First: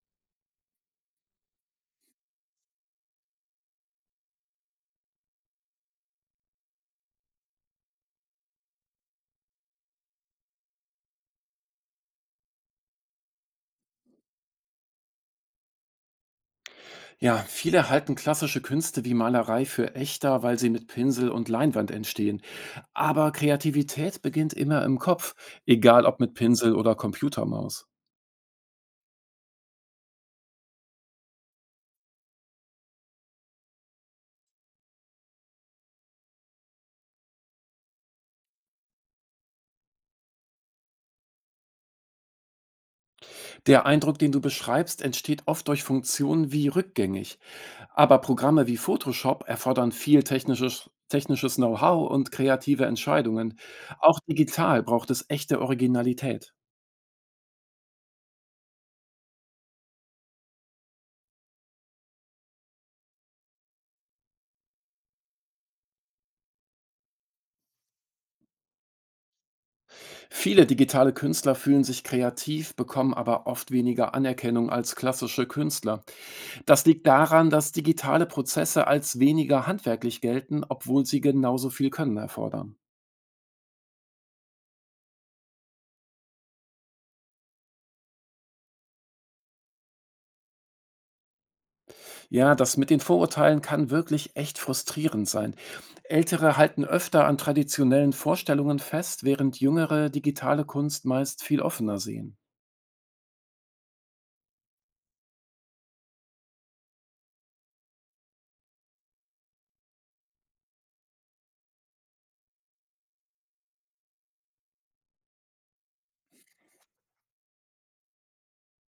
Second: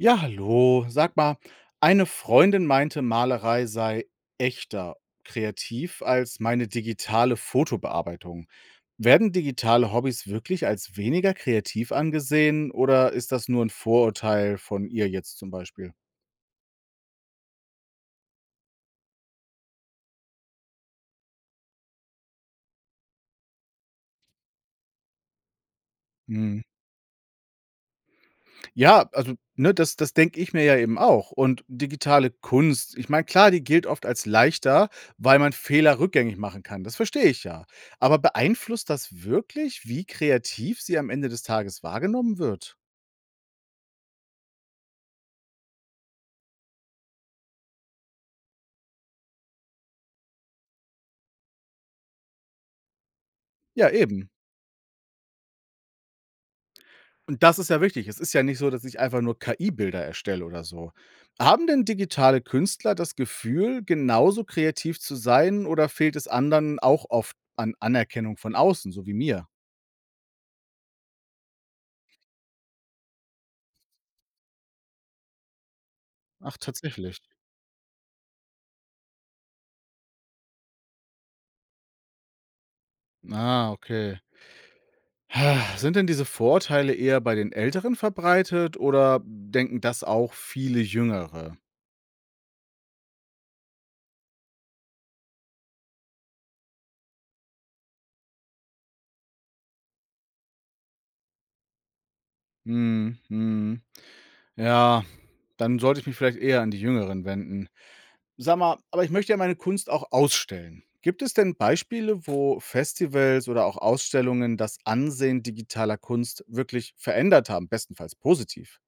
Ja, hallo. Sag mal, eine Freundin meinte, Malerei sei echter kreativ als meine digitale Fotobearbeitung. Werden digitale Hobbys wirklich als weniger kreativ angesehen oder ist das nur ein Vorurteil von ihr jetzt zum Beispiel? Ja, viele halten klassische Künste wie Malerei für echter, weil sie mit Pinsel und Leinwand entstehen. Aber Kreativität beginnt immer im Kopf, egal ob mit Hm. Pinsel oder Computermaus. Ja, also, ne, das denke ich mir ja eben auch. Und digitale Kunst, ich meine, klar, die gilt oft als leichter, weil man Fehler rückgängig machen kann. Das verstehe ich ja. Aber beeinflusst das wirklich, wie kreativ sie am Ende des Tages wahrgenommen wird? Der Eindruck, den du beschreibst, entsteht oft durch Funktionen wie rückgängig. Aber Programme wie Photoshop erfordern viel technisches Know-how und kreative Entscheidungen. Ja, Auch eben. digital braucht es echte Originalität. Und das ist ja wichtig. Es ist ja nicht so, dass ich einfach nur KI-Bilder erstelle oder so. Haben denn digitale Künstler das Gefühl, genauso kreativ zu sein oder fehlt es anderen auch oft an Anerkennung von außen, so wie mir? Viele digitale Künstler fühlen sich kreativ, bekommen aber oft weniger Anerkennung als klassische Künstler. Ach, Das liegt tatsächlich. daran, dass digitale Prozesse als weniger handwerklich gelten, obwohl sie genauso viel Können erfordern. Ah, okay. Sind denn diese Vorurteile eher bei den Älteren verbreitet oder denken das auch viele Jüngere? Ja, das mit den Vorurteilen kann wirklich echt frustrierend sein. Ältere halten öfter an traditionellen Vorstellungen fest, während jüngere digitale Kunst meist viel offener sehen. Hm, hm. Ja, dann sollte ich mich vielleicht eher an die Jüngeren wenden. Sag mal, aber ich möchte ja meine Kunst auch ausstellen. Gibt es denn Beispiele, wo Festivals oder auch Ausstellungen das Ansehen digitaler Kunst wirklich verändert haben, bestenfalls positiv?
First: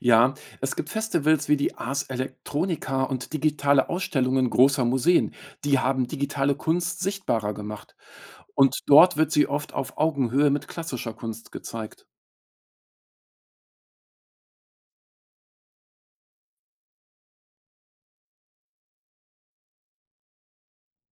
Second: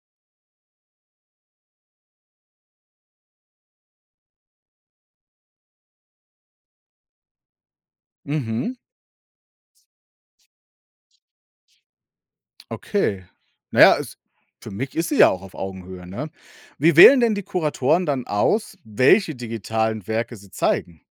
Ja, es gibt Festivals wie die Ars Electronica und digitale Ausstellungen großer Museen. Die haben digitale Kunst sichtbarer gemacht. Mhm. Und dort wird sie oft auf Augenhöhe mit klassischer Kunst gezeigt. Okay. Na ja, es, für mich ist sie ja auch auf Augenhöhe, ne? Wie wählen denn die Kuratoren dann aus, welche digitalen Werke sie zeigen?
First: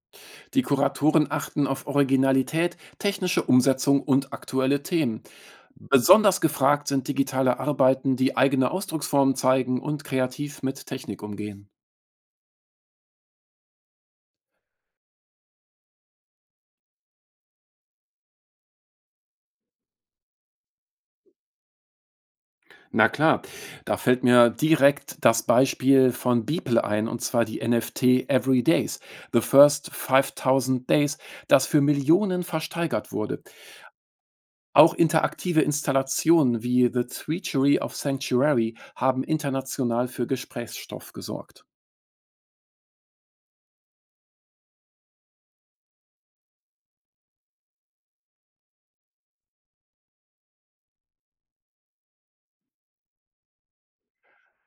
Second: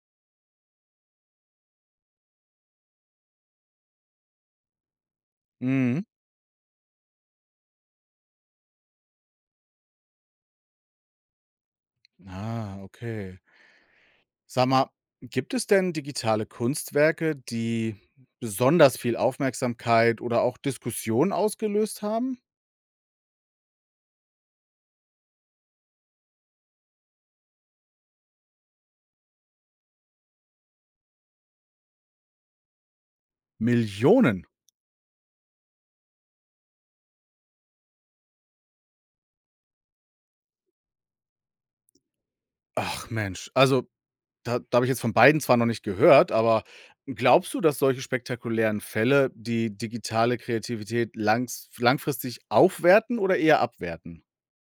Die Kuratoren achten auf Originalität, technische Umsetzung und aktuelle Themen. Mhm. Besonders gefragt sind digitale Arbeiten, die eigene Ausdrucksformen zeigen und kreativ mit Technik umgehen. Ah, okay. Sag mal, gibt es denn digitale Kunstwerke, die besonders viel Aufmerksamkeit oder auch Diskussion ausgelöst haben? Na klar, da fällt mir direkt das Beispiel von Beeple ein, und zwar die NFT Every Days, The First 5.000 Days, das für Millionen versteigert wurde. Millionen. Auch interaktive Installationen wie The Treachery of Sanctuary haben international für Gesprächsstoff gesorgt. Ach Mensch, also, da habe ich jetzt von beiden zwar noch nicht gehört, aber glaubst du, dass solche spektakulären Fälle die digitale Kreativität langs langfristig aufwerten oder eher abwerten?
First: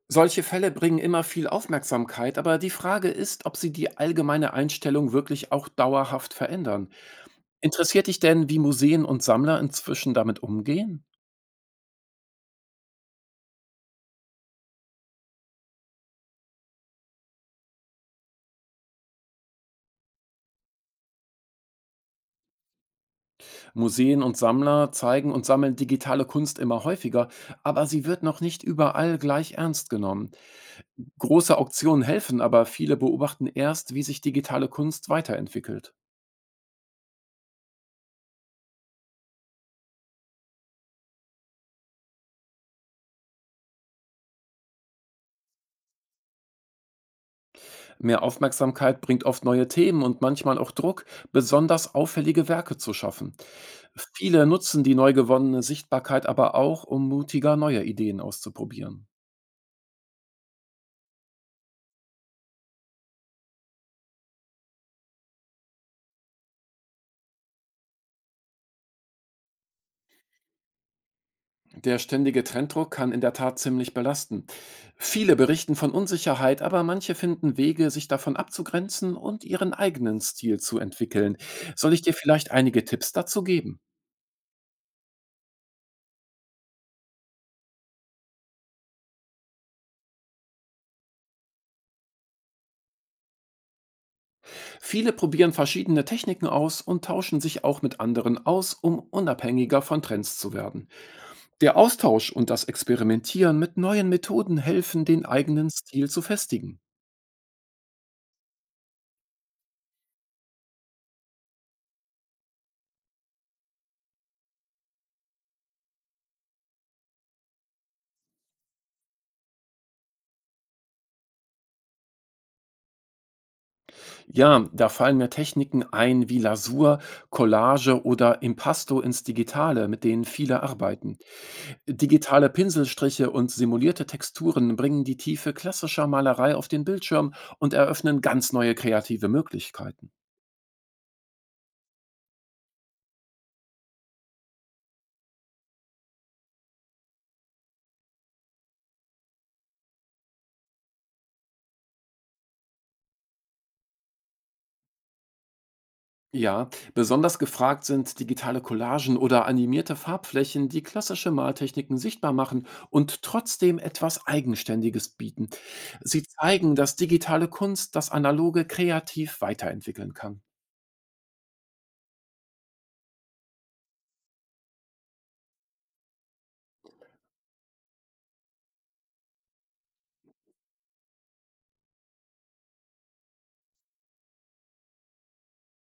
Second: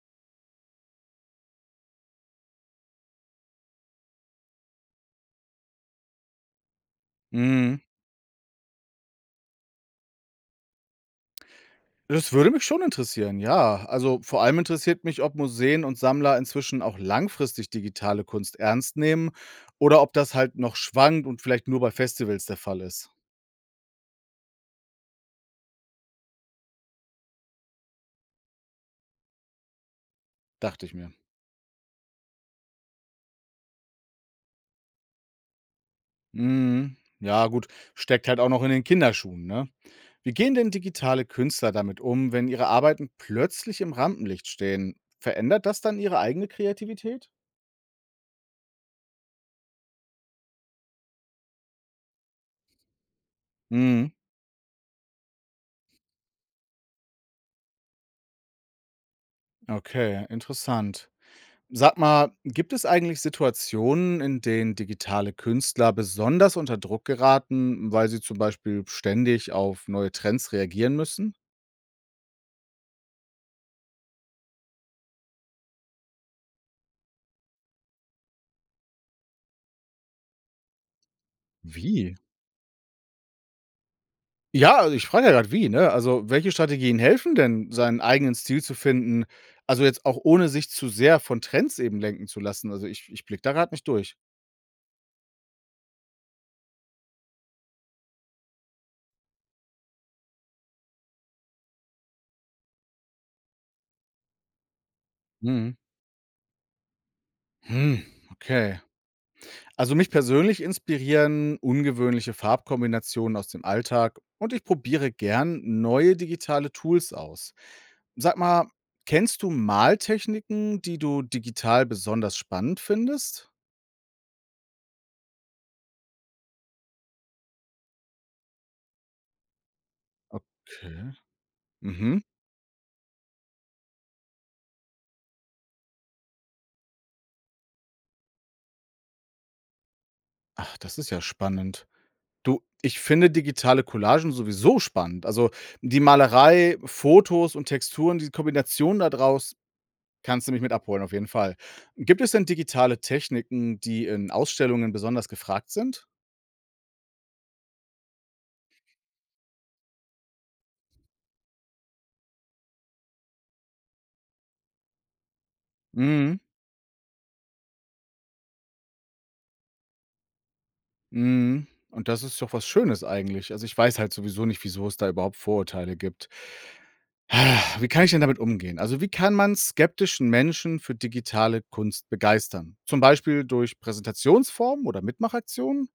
Solche Fälle bringen immer viel Aufmerksamkeit, aber die Frage ist, ob sie die allgemeine Einstellung wirklich auch dauerhaft verändern. Mhm. Interessiert dich denn, wie Museen und Sammler inzwischen damit umgehen? Das würde mich schon interessieren, ja. Also, vor allem interessiert mich, ob Museen und Sammler inzwischen auch langfristig digitale Kunst ernst nehmen oder ob das halt noch schwankt und vielleicht nur bei Festivals der Fall ist, Museen und Sammler zeigen und sammeln digitale Kunst immer häufiger, aber sie wird noch nicht überall gleich ernst genommen. dachte ich mir. Große Auktionen helfen, aber viele beobachten erst, wie sich digitale Kunst weiterentwickelt. Mhm. Ja, gut, steckt halt auch noch in den Kinderschuhen, ne? Wie gehen denn digitale Künstler damit um, wenn ihre Arbeiten plötzlich im Rampenlicht stehen? Verändert das dann ihre eigene Kreativität? Mehr Aufmerksamkeit bringt oft neue Themen und manchmal auch Druck, besonders auffällige Werke zu schaffen. Mhm. Viele nutzen die neu gewonnene Sichtbarkeit aber auch, um mutiger neue Ideen auszuprobieren. Okay, interessant. Sag mal, gibt es eigentlich Situationen, in denen digitale Künstler besonders unter Druck geraten, weil sie zum Beispiel ständig auf neue Trends reagieren müssen? Der ständige Trenddruck kann in der Tat ziemlich belasten. Viele berichten von Unsicherheit, aber manche finden Wege, sich davon abzugrenzen und ihren eigenen Stil zu entwickeln. Soll ich dir Wie? vielleicht einige Tipps dazu geben? Ja, also ich frage ja gerade, wie, ne? Also, welche Strategien helfen denn, seinen eigenen Stil zu finden? Also, jetzt auch ohne sich zu sehr von Trends eben lenken zu lassen. Also, ich blicke da gerade nicht durch. Viele probieren verschiedene Techniken aus und tauschen sich auch mit anderen aus, um unabhängiger von Trends zu werden. Der Austausch und das Experimentieren mit neuen Methoden helfen, den eigenen Mhm. Stil zu festigen. Hm, okay. Also, mich persönlich inspirieren ungewöhnliche Farbkombinationen aus dem Alltag und ich probiere gern neue digitale Tools aus. Sag mal, kennst du Maltechniken, die du digital besonders spannend findest? Ja, da fallen mir Techniken ein wie Lasur, Collage oder Impasto ins Digitale, mit denen viele Okay. arbeiten. Mhm. Digitale Pinselstriche und simulierte Texturen bringen die Tiefe klassischer Malerei auf den Bildschirm und eröffnen ganz neue kreative Möglichkeiten. Ach, das ist ja spannend. Du, ich finde digitale Collagen sowieso spannend. Also, die Malerei, Fotos und Texturen, die Kombination da draus, kannst du mich mit abholen, auf jeden Fall. Gibt es denn digitale Techniken, die in Ausstellungen besonders gefragt sind? Ja, besonders gefragt sind digitale Collagen oder animierte Farbflächen, die klassische Maltechniken sichtbar machen und trotzdem etwas Eigenständiges bieten. Sie Mhm, zeigen, dass digitale Kunst das Analoge kreativ weiterentwickeln kann. mhm. Und das ist doch was Schönes eigentlich. Also, ich weiß halt sowieso nicht, wieso es da überhaupt Vorurteile gibt. Ah, wie kann ich denn damit umgehen? Also, wie kann man skeptischen Menschen für digitale Kunst begeistern? Zum Beispiel durch Präsentationsformen oder Mitmachaktionen?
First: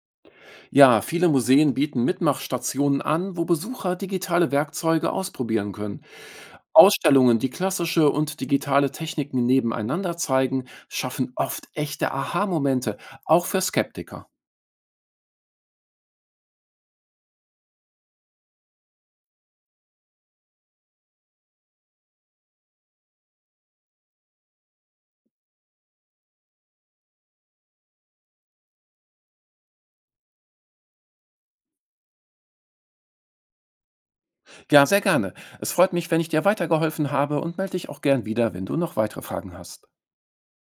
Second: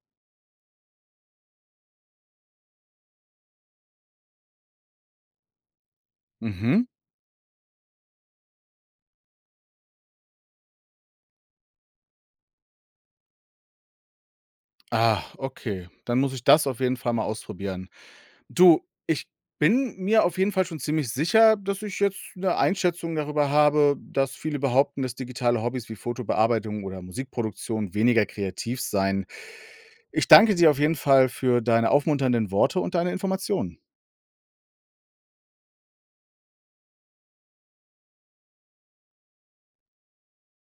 Ja, viele Museen bieten Mitmachstationen an, wo Besucher digitale Werkzeuge ausprobieren können. Mhm. Ausstellungen, die klassische und digitale Techniken nebeneinander zeigen, schaffen oft echte Aha-Momente, auch für Skeptiker. Ah, okay. Dann muss ich das auf jeden Fall mal ausprobieren. Du, ich bin mir auf jeden Fall schon ziemlich sicher, dass ich jetzt eine Einschätzung darüber habe, dass viele behaupten, dass digitale Hobbys wie Fotobearbeitung oder Musikproduktion weniger kreativ seien. Ich danke dir auf jeden Fall für deine aufmunternden Worte und deine Informationen. Ja, sehr gerne. Es freut mich, wenn ich dir weitergeholfen habe und melde dich auch gern wieder, wenn du noch weitere Fragen hast.